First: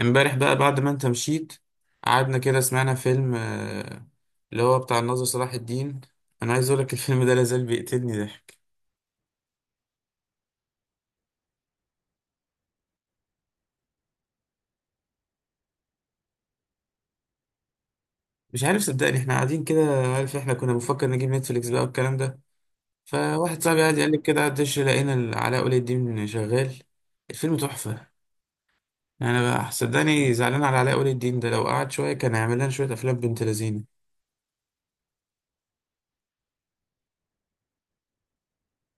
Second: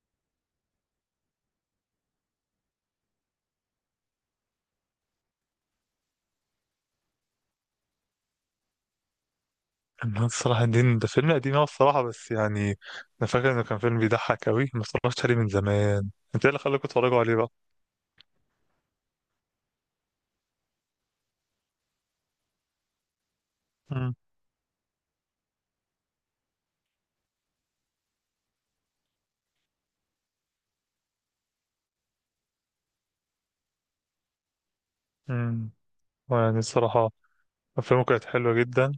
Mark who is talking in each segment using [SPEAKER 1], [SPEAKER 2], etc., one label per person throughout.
[SPEAKER 1] امبارح بقى بعد ما انت مشيت، قعدنا كده سمعنا فيلم اللي هو بتاع الناظر صلاح الدين. انا عايز اقولك الفيلم ده لازال بيقتلني ضحك.
[SPEAKER 2] أنا الصراحة دين ده فيلم قديم أوي الصراحة، بس يعني أنا فاكر إنه كان فيلم بيضحك أوي، ما اتفرجتش عليه من زمان. أنت إيه اللي خلاكوا تتفرجوا عليه بقى؟
[SPEAKER 1] مش عارف صدقني، احنا قاعدين كده. عارف، احنا كنا بنفكر نجيب نتفليكس بقى والكلام ده. فواحد صاحبي قاعد
[SPEAKER 2] امم.
[SPEAKER 1] يقلب كده على الدش، لقينا علاء ولي الدين شغال. الفيلم تحفة. انا بقى صدقني زعلان على علاء ولي الدين ده، لو قعد شوية كان هيعمل لنا شوية افلام بنت لذينة.
[SPEAKER 2] امم. يعني الصراحة، أفلامه كانت حلوة جدا،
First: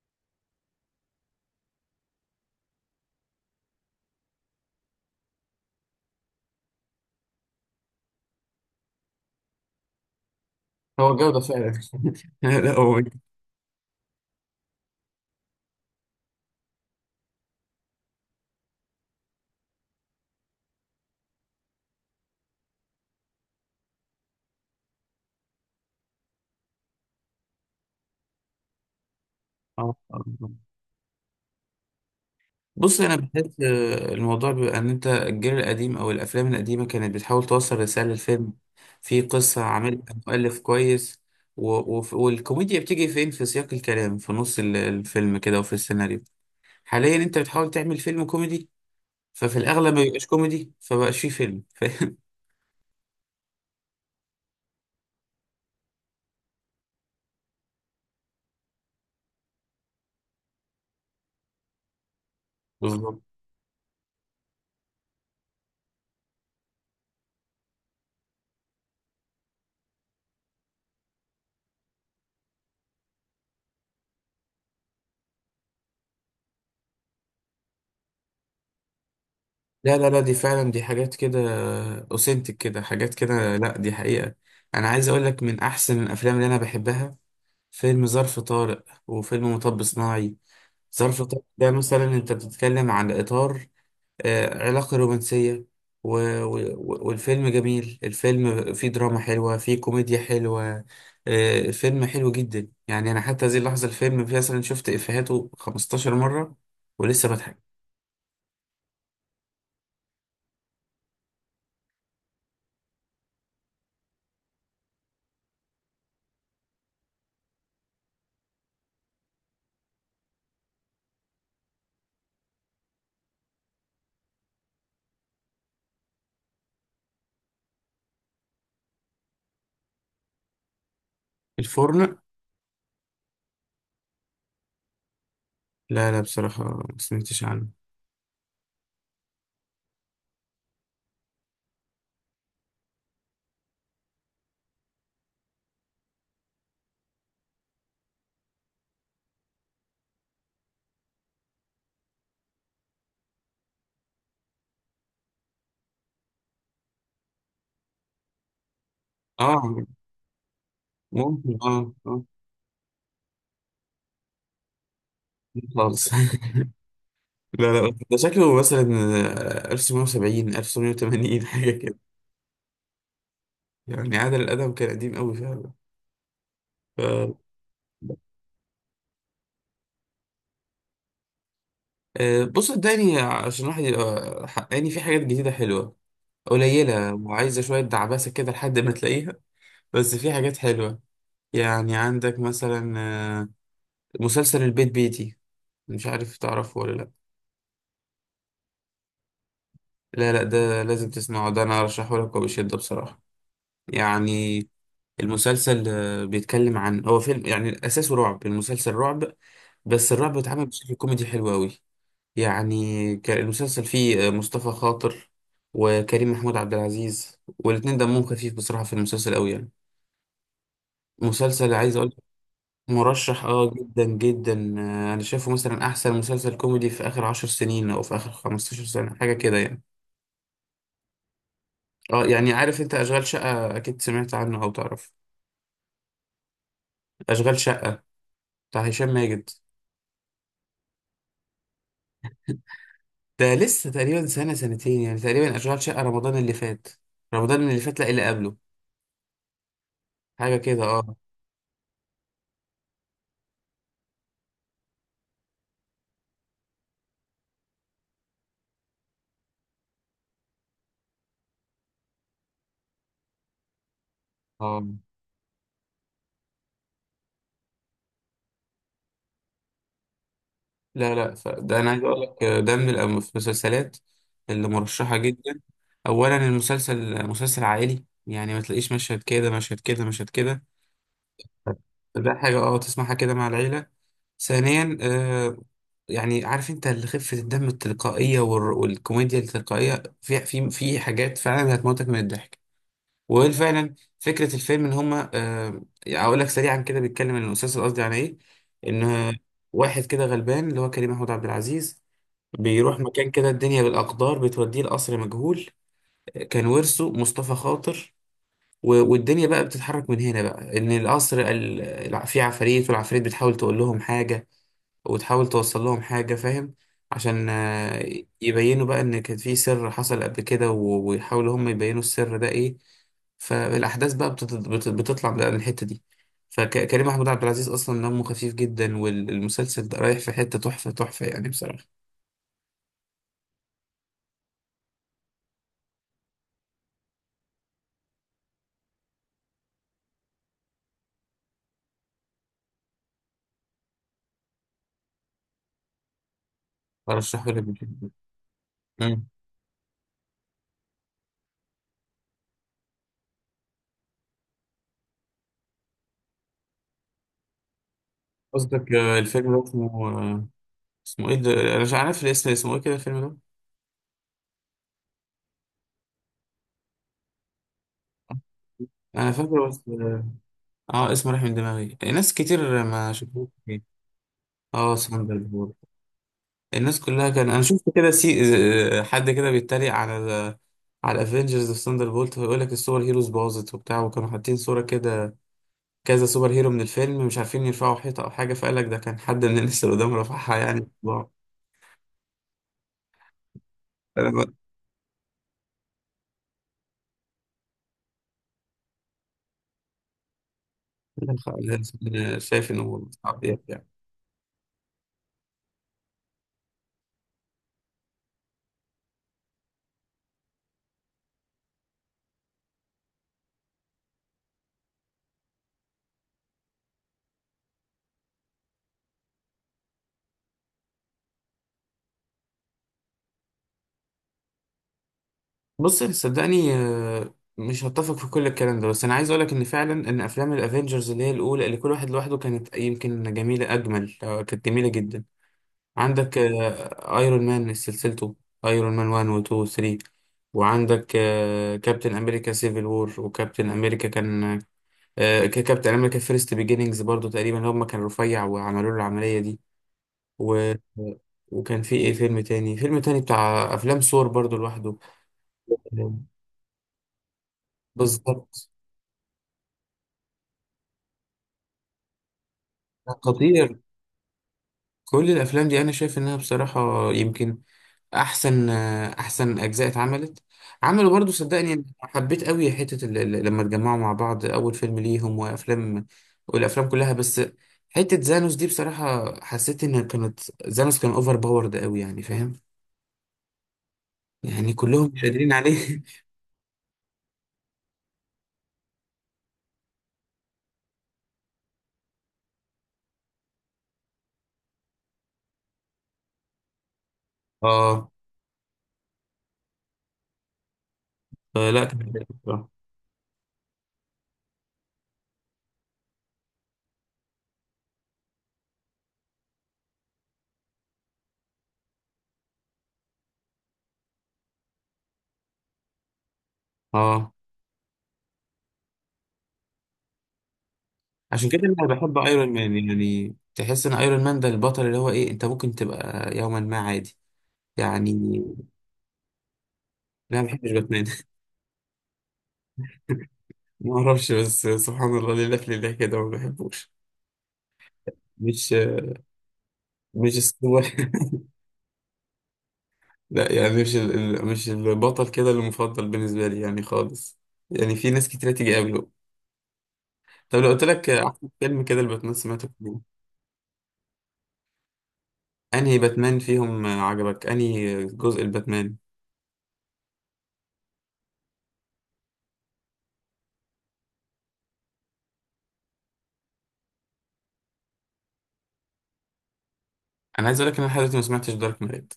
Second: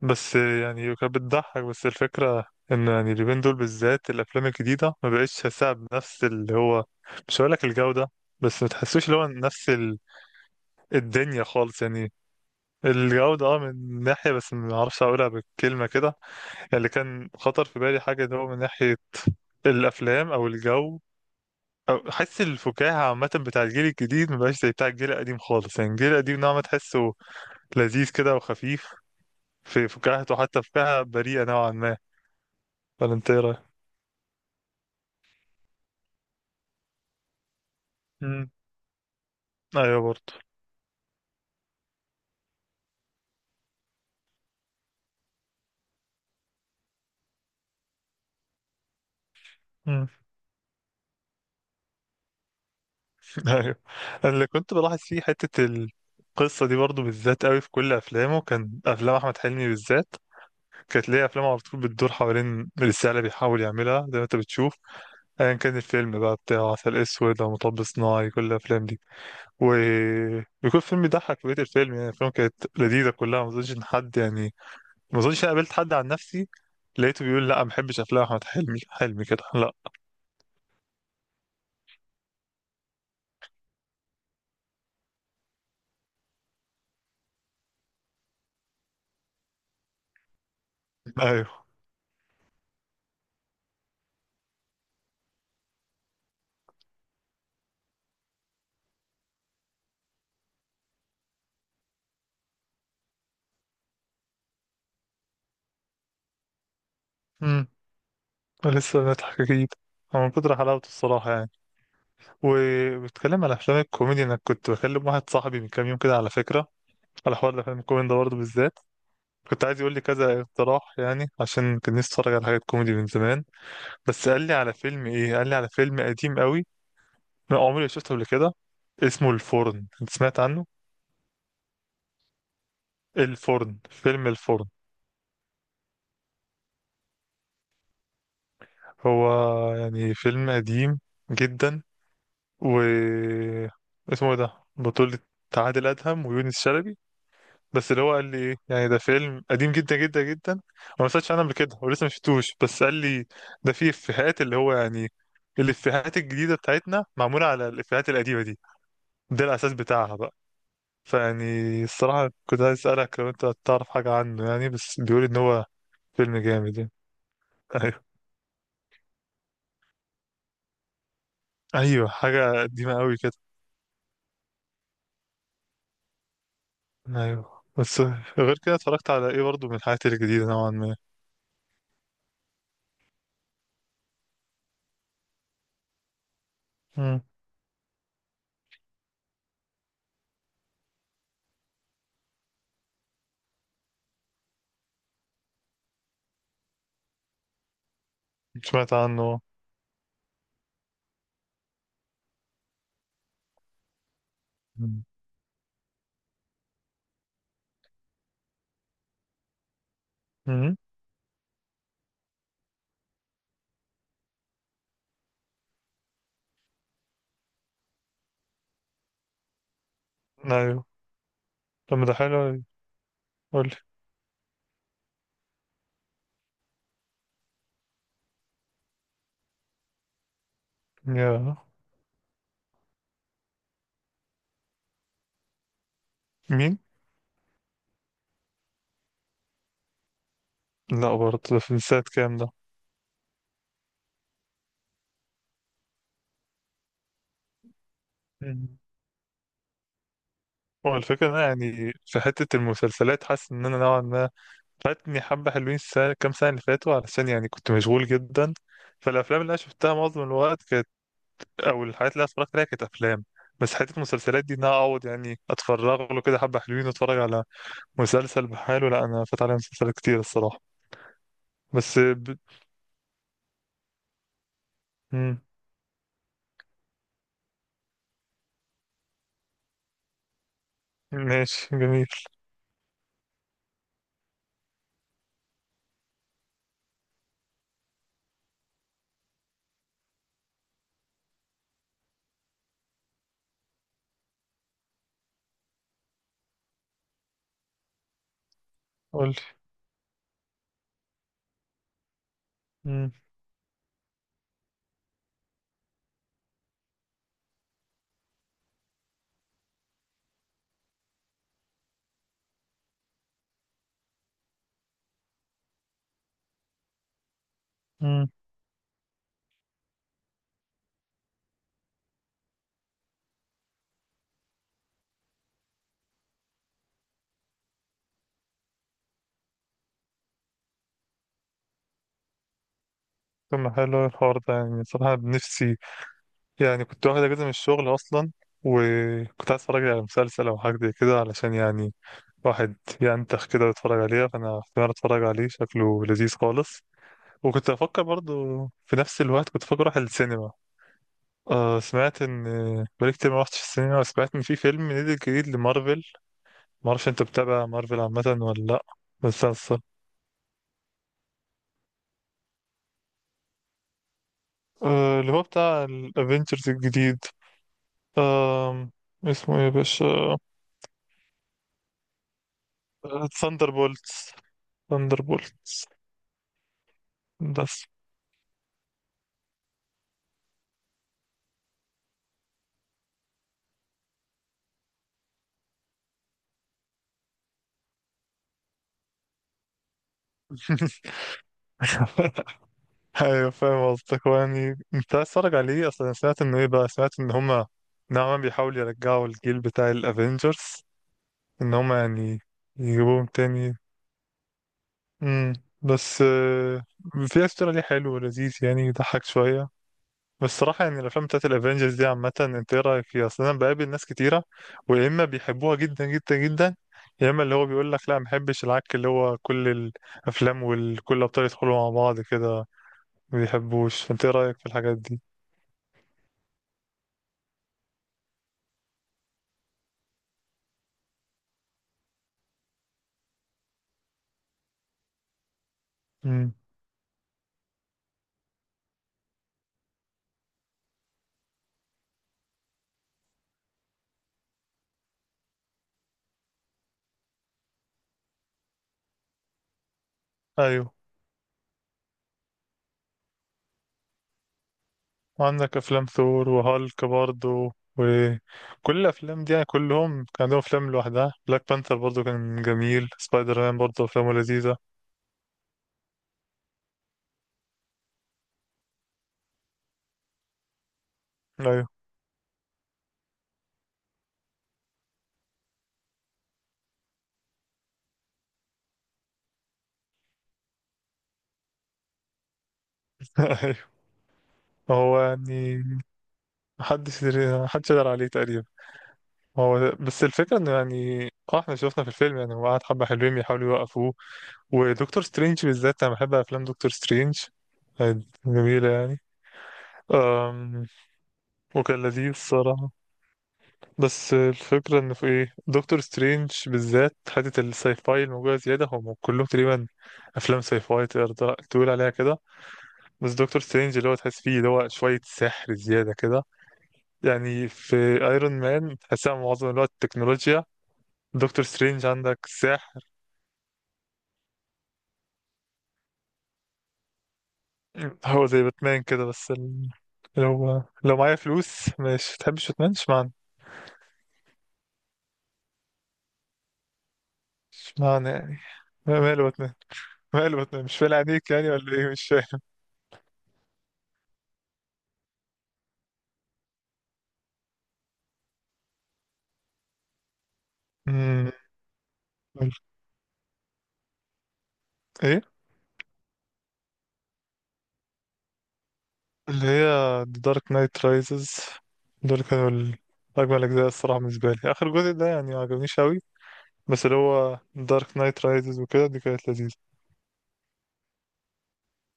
[SPEAKER 2] بس يعني كانت بتضحك. بس الفكرة إن يعني اليومين دول بالذات الأفلام الجديدة ما بقتش هساها بنفس اللي هو، مش هقولك الجودة، بس ما تحسوش اللي هو نفس
[SPEAKER 1] هو جودة
[SPEAKER 2] الدنيا
[SPEAKER 1] فعلا.
[SPEAKER 2] خالص يعني.
[SPEAKER 1] لا هو،
[SPEAKER 2] الجودة اه، من ناحية بس ما أعرفش أقولها بالكلمة كده. اللي كان خطر في بالي حاجة، اللي هو من ناحية الأفلام أو الجو أو حس الفكاهة عامة، بتاع الجيل الجديد مبقاش زي بتاع الجيل القديم خالص. يعني الجيل القديم نوعا ما تحسه لذيذ كده وخفيف، في
[SPEAKER 1] اه.
[SPEAKER 2] فكاهته حتى، فكاهة بريئة نوعا ما.
[SPEAKER 1] بص،
[SPEAKER 2] ولا
[SPEAKER 1] انا
[SPEAKER 2] أنت إيه رأيك؟
[SPEAKER 1] بحس الموضوع بيبقى ان انت الجيل القديم او الافلام القديمه كانت بتحاول توصل رساله
[SPEAKER 2] مم.
[SPEAKER 1] للفيلم. في قصه
[SPEAKER 2] أيوه
[SPEAKER 1] عاملها
[SPEAKER 2] برضه.
[SPEAKER 1] مؤلف كويس، و... والكوميديا بتيجي فين في سياق الكلام في نص الفيلم كده وفي السيناريو. حاليا انت بتحاول تعمل فيلم كوميدي، ففي الاغلب ما
[SPEAKER 2] مم.
[SPEAKER 1] بيبقاش كوميدي فبقاش فيه فيلم. فاهم؟
[SPEAKER 2] أيوه. اللي كنت بلاحظ فيه حتة القصة دي برضه، بالذات قوي في كل أفلامه، كان أفلام أحمد حلمي بالذات كانت ليه أفلام على طول بتدور حوالين الرسالة
[SPEAKER 1] بالظبط.
[SPEAKER 2] اللي بيحاول يعملها، زي ما أنت بتشوف. ايا كان الفيلم بقى بتاع عسل اسود او مطب صناعي، كل الافلام دي وبيكون فيلم يضحك بقية الفيلم. يعني الافلام كانت لذيذه كلها، ما اظنش ان حد يعني، ما اظنش انا قابلت حد عن نفسي لقيته بيقول لا ما بحبش افلام احمد حلمي كده، لا.
[SPEAKER 1] لا، لا، لا، دي فعلا دي حاجات كده. اوثنتك كده حاجات كده، لا دي حقيقه. انا عايز اقول لك من احسن الافلام اللي انا بحبها، فيلم ظرف طارق وفيلم مطب صناعي. ظرف طارق
[SPEAKER 2] ايوه.
[SPEAKER 1] ده مثلا انت بتتكلم عن اطار، علاقة رومانسية. و... والفيلم جميل، الفيلم فيه دراما حلوة فيه كوميديا حلوة. الفيلم حلو جدا، يعني انا حتى هذه اللحظة الفيلم فيه مثلا شفت افيهاته 15 مرة ولسه
[SPEAKER 2] امم.
[SPEAKER 1] بضحك.
[SPEAKER 2] لسه بنضحك اكيد. هو من كتر حلاوته الصراحه يعني. وبتكلم على افلام الكوميدي، انا كنت بكلم واحد صاحبي من كام يوم كده على فكره، على حوار الافلام الكوميدي ده برضه بالذات. كنت عايز يقول لي كذا اقتراح يعني، عشان كان نفسي اتفرج على حاجات كوميدي من زمان. بس قال لي على فيلم ايه، قال لي على فيلم قديم قوي، انا عمري ما شفته قبل كده. اسمه الفرن، انت سمعت عنه؟
[SPEAKER 1] الفرن؟
[SPEAKER 2] الفرن، فيلم الفرن.
[SPEAKER 1] لا، لا، بصراحة ما سمعتش عنه.
[SPEAKER 2] هو يعني فيلم قديم جدا و اسمه ايه ده، بطولة عادل أدهم ويونس شلبي. بس اللي هو قال لي ايه، يعني ده فيلم قديم جدا جدا جدا، انا ما سمعتش عنه قبل كده ولسه ما شفتوش، بس قال لي ده فيه افيهات اللي هو، يعني الافيهات الجديدة بتاعتنا معمولة على الافيهات القديمة دي، ده الأساس
[SPEAKER 1] اه،
[SPEAKER 2] بتاعها بقى.
[SPEAKER 1] ممكن،
[SPEAKER 2] فيعني
[SPEAKER 1] اه اه،
[SPEAKER 2] الصراحة كنت عايز أسألك لو أنت تعرف حاجة عنه يعني، بس بيقول إن هو
[SPEAKER 1] خالص.
[SPEAKER 2] فيلم جامد يعني.
[SPEAKER 1] لا، لا،
[SPEAKER 2] أيوه.
[SPEAKER 1] ده شكله مثلا 1970 1980 حاجة كده.
[SPEAKER 2] أيوه، حاجة قديمة أوي كده.
[SPEAKER 1] يعني عادل الأدب كان قديم قوي فعلا. ف-
[SPEAKER 2] أيوه بس غير كده، اتفرجت على إيه برضه من الحاجات الجديدة نوعا ما؟
[SPEAKER 1] بص صدقني عشان الواحد يبقى حقاني، في حاجات جديدة حلوة قليلة
[SPEAKER 2] مم.
[SPEAKER 1] وعايزة شوية دعبسة كده لحد ما تلاقيها. بس في حاجات حلوة. يعني عندك مثلا مسلسل البيت بيتي، مش عارف تعرفه ولا لأ؟
[SPEAKER 2] سمعت عنه.
[SPEAKER 1] لا، لا، ده لازم تسمعه، ده أنا أرشحه لك وبشدة بصراحة يعني.
[SPEAKER 2] مم.
[SPEAKER 1] المسلسل بيتكلم عن هو فيلم يعني أساسه رعب، المسلسل رعب بس الرعب اتعمل
[SPEAKER 2] مم.
[SPEAKER 1] بشكل كوميدي حلو أوي. يعني المسلسل فيه مصطفى خاطر وكريم محمود عبد العزيز، والاتنين دمهم خفيف بصراحة في المسلسل قوي يعني.
[SPEAKER 2] أيوه.
[SPEAKER 1] مسلسل عايز
[SPEAKER 2] طب ما ده
[SPEAKER 1] اقول،
[SPEAKER 2] حلو أوي.
[SPEAKER 1] مرشح اه
[SPEAKER 2] قولي.
[SPEAKER 1] جدا جدا، انا شايفه مثلا احسن مسلسل كوميدي في اخر 10 سنين او في اخر 15 سنة حاجة كده يعني.
[SPEAKER 2] يا
[SPEAKER 1] اه، يعني عارف انت اشغال شقة، اكيد سمعت عنه او تعرف؟
[SPEAKER 2] مين؟
[SPEAKER 1] اشغال شقة بتاع هشام ماجد.
[SPEAKER 2] لا برضه، ده في سنة كام ده؟
[SPEAKER 1] ده لسه تقريبا سنة سنتين يعني، تقريبا اشغال شقة رمضان اللي فات، رمضان اللي فات، لا اللي قبله،
[SPEAKER 2] مم.
[SPEAKER 1] حاجة كده
[SPEAKER 2] هو
[SPEAKER 1] اه
[SPEAKER 2] الفكرة إن أنا يعني في حتة المسلسلات حاسس إن أنا نوعا ما فاتني حبة حلوين، السنة كام سنة اللي فاتوا علشان يعني كنت مشغول جدا. فالأفلام اللي أنا شفتها معظم الوقت كانت، أو الحاجات اللي أنا اتفرجت عليها، كانت أفلام. بس حتة المسلسلات دي، إن أنا
[SPEAKER 1] اه.
[SPEAKER 2] أقعد يعني أتفرغ له كده حبة حلوين وأتفرج على مسلسل بحاله، لا، أنا فات عليا مسلسلات كتير الصراحة.
[SPEAKER 1] لا، لا، ده انا
[SPEAKER 2] بس
[SPEAKER 1] عايز اقول لك ده من في المسلسلات اللي مرشحه
[SPEAKER 2] مم.
[SPEAKER 1] جدا. اولا المسلسل مسلسل عائلي، يعني ما تلاقيش مشهد كده مشهد كده مشهد كده.
[SPEAKER 2] ماشي جميل.
[SPEAKER 1] ده حاجه اه تسمعها كده مع العيله. ثانيا يعني عارف انت اللي خفه الدم التلقائيه والكوميديا التلقائيه في حاجات فعلا هتموتك من الضحك. وفعلا فكره الفيلم ان هما. اقول لك سريعا كده، بيتكلم عن المسلسل، قصدي عن ايه، ان
[SPEAKER 2] قولي.
[SPEAKER 1] واحد كده غلبان اللي هو كريم محمود عبد العزيز، بيروح
[SPEAKER 2] مم.
[SPEAKER 1] مكان كده الدنيا بالأقدار بتوديه لقصر مجهول، كان ورثه مصطفى خاطر. والدنيا بقى بتتحرك من هنا بقى، إن القصر في عفاريت والعفاريت بتحاول تقول لهم حاجة، وتحاول توصل لهم حاجة. فاهم؟ عشان
[SPEAKER 2] مم.
[SPEAKER 1] يبينوا بقى إن كان في سر حصل قبل كده، ويحاولوا هم يبينوا السر ده إيه. فالأحداث بقى بتطلع بقى من الحتة دي. فكريم محمود عبد العزيز أصلا دمه خفيف جدا، والمسلسل ده رايح في حتة تحفة تحفة يعني بصراحة.
[SPEAKER 2] طب ما حلو الحوار ده يعني، صراحة بنفسي يعني كنت واخد اجازه من الشغل اصلا، وكنت عايز اتفرج على مسلسل او حاجه زي كده علشان يعني واحد ينتخ كده ويتفرج عليها. فانا احتمال اتفرج عليه، شكله لذيذ خالص.
[SPEAKER 1] أرشحه لك
[SPEAKER 2] وكنت افكر برضو في
[SPEAKER 1] بجد.
[SPEAKER 2] نفس الوقت، كنت افكر اروح السينما. آه سمعت ان، بقالي كتير ما رحتش السينما، وسمعت ان في فيلم نزل جديد لمارفل. ما اعرفش انت بتتابع مارفل عامه ولا لا.
[SPEAKER 1] قصدك الفيلم ده
[SPEAKER 2] مسلسل.
[SPEAKER 1] اسمه اسمه ايه ده، انا مش عارف الاسم، اسمه ايه كده الفيلم ده؟
[SPEAKER 2] آه، اللي هو بتاع الافينجرز الجديد. آه.
[SPEAKER 1] انا
[SPEAKER 2] اسمه ايه
[SPEAKER 1] فاكره
[SPEAKER 2] يا
[SPEAKER 1] بس اه.
[SPEAKER 2] باشا؟
[SPEAKER 1] اسمه راح من دماغي، ناس كتير ما شافوه.
[SPEAKER 2] ثاندر بولتس.
[SPEAKER 1] اه،
[SPEAKER 2] ثاندر،
[SPEAKER 1] ساندر بول. الناس كلها كان انا شفت
[SPEAKER 2] بس.
[SPEAKER 1] كده سي، حد كده بيتريق على على الافنجرز في ثاندر بولت، ويقول لك السوبر هيروز باظت وبتاع، وكانوا حاطين صوره كده، كذا سوبر هيرو من الفيلم مش عارفين يرفعوا حيطه او حاجه، فقال لك ده كان حد من الناس اللي قدام رفعها يعني.
[SPEAKER 2] ايوه فاهم قصدك.
[SPEAKER 1] انا
[SPEAKER 2] هو
[SPEAKER 1] بقى-
[SPEAKER 2] يعني انت عايز تتفرج عليه اصلا؟ سمعت انه ايه بقى، سمعت ان هما نوعا ما بيحاولوا يرجعوا الجيل بتاع الافينجرز، ان هما
[SPEAKER 1] أنا
[SPEAKER 2] يعني
[SPEAKER 1] شايف انه
[SPEAKER 2] يجيبوهم
[SPEAKER 1] صعب
[SPEAKER 2] تاني.
[SPEAKER 1] يعني.
[SPEAKER 2] امم. بس آه، في استرا ليه حلو ولذيذ، يعني يضحك شويه. بس الصراحه يعني الافلام بتاعت الافينجرز دي عامه، انت ايه رايك فيها اصلا؟ انا بقابل ناس كتيره، ويا اما بيحبوها جدا جدا جدا، يا اما اللي هو بيقول لك لا ما بحبش العك، اللي هو كل الافلام وكل الابطال يدخلوا مع بعض كده ما بيحبوش. فانت ايه رأيك في الحاجات دي؟
[SPEAKER 1] بص صدقني، مش هتفق في كل الكلام ده، بس انا عايز اقولك ان فعلا ان افلام الافينجرز اللي هي الاولى اللي كل واحد لوحده كانت يمكن جميله، اجمل، كانت جميله جدا. عندك
[SPEAKER 2] امم.
[SPEAKER 1] ايرون مان، سلسلته ايرون مان 1 و 2 و 3، وعندك كابتن امريكا سيفل وور، وكابتن امريكا كان كابتن امريكا فيرست بيجينينجز برضو، تقريبا هم كان رفيع وعملوا له العمليه دي. و...
[SPEAKER 2] ايوه.
[SPEAKER 1] وكان في ايه، فيلم تاني، فيلم تاني بتاع افلام سور برضو لوحده.
[SPEAKER 2] وعندك افلام
[SPEAKER 1] آه،
[SPEAKER 2] ثور وهالك برضو،
[SPEAKER 1] بالظبط.
[SPEAKER 2] وكل الافلام دي يعني كلهم كان عندهم افلام لوحدها. بلاك بانثر برضو كان جميل، سبايدر مان
[SPEAKER 1] خطير.
[SPEAKER 2] برضو افلامه لذيذة.
[SPEAKER 1] كل الافلام دي انا شايف انها بصراحه يمكن احسن، احسن اجزاء اتعملت. عملوا برضو صدقني، أنا
[SPEAKER 2] ايوه.
[SPEAKER 1] حبيت قوي حته لما اتجمعوا مع بعض اول فيلم ليهم وافلام، والافلام كلها، بس حته زانوس دي بصراحه حسيت ان كانت، زانوس كان اوفر باورد قوي يعني فاهم؟
[SPEAKER 2] ايوه.
[SPEAKER 1] يعني كلهم
[SPEAKER 2] هو
[SPEAKER 1] مش قادرين
[SPEAKER 2] يعني
[SPEAKER 1] عليه.
[SPEAKER 2] محدش يقدر عليه تقريبا. هو بس الفكرة انه يعني، اه احنا شفنا في الفيلم يعني هو قعد حبة حلوين بيحاولوا يوقفوه، ودكتور سترينج بالذات، انا بحب افلام دكتور سترينج،
[SPEAKER 1] اه،
[SPEAKER 2] كانت جميلة يعني. أم،
[SPEAKER 1] فلا
[SPEAKER 2] وكان
[SPEAKER 1] كان جامد
[SPEAKER 2] لذيذ
[SPEAKER 1] بصراحة.
[SPEAKER 2] الصراحة. بس الفكرة إن في إيه، دكتور سترينج بالذات حتة الساي فاي الموجودة زيادة، هم كلهم تقريبا أفلام ساي فاي تقدر تقول عليها كده، بس دكتور سترينج اللي هو تحس فيه اللي هو شوية سحر زيادة كده.
[SPEAKER 1] اه،
[SPEAKER 2] يعني في أيرون مان تحسها معظم الوقت تكنولوجيا،
[SPEAKER 1] عشان كده
[SPEAKER 2] دكتور
[SPEAKER 1] انا
[SPEAKER 2] سترينج
[SPEAKER 1] بحب
[SPEAKER 2] عندك
[SPEAKER 1] ايرون مان،
[SPEAKER 2] سحر.
[SPEAKER 1] يعني تحس ان ايرون مان ده البطل اللي هو ايه، انت ممكن تبقى يوما ما عادي يعني.
[SPEAKER 2] هو زي باتمان كده، بس
[SPEAKER 1] لا، ما بحبش
[SPEAKER 2] لو
[SPEAKER 1] باتمان.
[SPEAKER 2] لو معايا فلوس، مش تحبش باتمان اشمعنى؟
[SPEAKER 1] ما اعرفش، بس سبحان الله، لله في لله كده ما بحبوش.
[SPEAKER 2] اشمعنى يعني؟
[SPEAKER 1] مش
[SPEAKER 2] ماله باتمان؟
[SPEAKER 1] مش
[SPEAKER 2] ماله باتمان، مش
[SPEAKER 1] السوبر.
[SPEAKER 2] فايل عليك يعني ولا ايه؟ مش فاهم.
[SPEAKER 1] لا، يعني مش مش البطل كده المفضل بالنسبه لي يعني خالص. يعني في ناس كتير تيجي قبله. طب لو قلت لك احسن
[SPEAKER 2] أمم،
[SPEAKER 1] فيلم كده الباتمان سمعته فيه؟
[SPEAKER 2] ايه؟
[SPEAKER 1] انهي باتمان فيهم عجبك؟ انهي جزء الباتمان؟
[SPEAKER 2] اللي هي The Dark Knight Rises، دول كانوا أجمل أجزاء الصراحة. بالنسبة لي آخر جزء ده يعني معجبنيش أوي، بس اللي هو Dark Knight Rises وكده، دي كانت لذيذة.
[SPEAKER 1] انا عايز اقول لك ان انا لحد دلوقتي ما سمعتش دارك نايت.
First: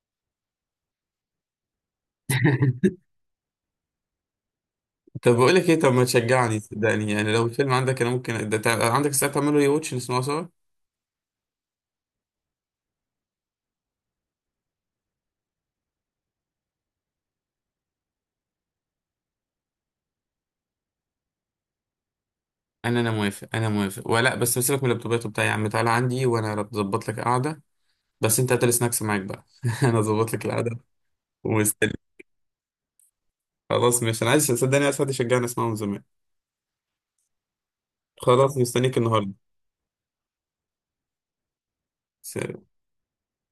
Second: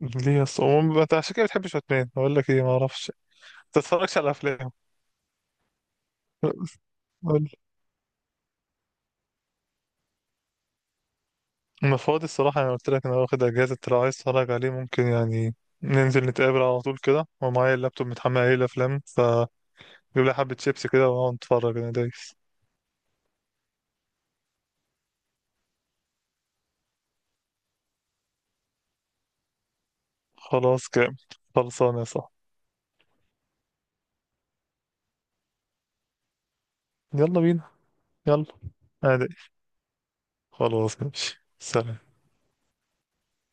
[SPEAKER 2] ليه أصلا؟ عموما أنت عشان كده بتحبش باتمان؟ أقول لك إيه، معرفش، متتفرجش على أفلام.
[SPEAKER 1] طب بقول لك ايه، طب ما تشجعني صدقني يعني، لو
[SPEAKER 2] قول.
[SPEAKER 1] الفيلم عندك انا ممكن ده عندك الساعه تعمله ري واتش نسمعه سوا.
[SPEAKER 2] أنا فاضي الصراحة، أنا قلت لك أنا واخد أجازة، لو عايز تتفرج عليه ممكن يعني ننزل نتقابل على طول كده، ومعايا اللابتوب متحمل عليه الأفلام. فجيب لي حبة شيبسي كده ونقعد نتفرج، أنا دايس.
[SPEAKER 1] انا موافق، انا موافق، ولا بس سيبك من اللابتوبات وبتاع، يا عم تعالى عندي وانا بظبط لك قعده. بس انت هات السناكس معاك بقى. انا اظبط لك القعده
[SPEAKER 2] خلاص كام.
[SPEAKER 1] ومستني.
[SPEAKER 2] خلصانة يا صاحبي.
[SPEAKER 1] خلاص، مش انا عايز، صدقني عايز حد يشجعني اسمعه من زمان.
[SPEAKER 2] يلا بينا. يلا.
[SPEAKER 1] خلاص، مستنيك
[SPEAKER 2] أنا،
[SPEAKER 1] النهارده.
[SPEAKER 2] خلاص ماشي، سلام.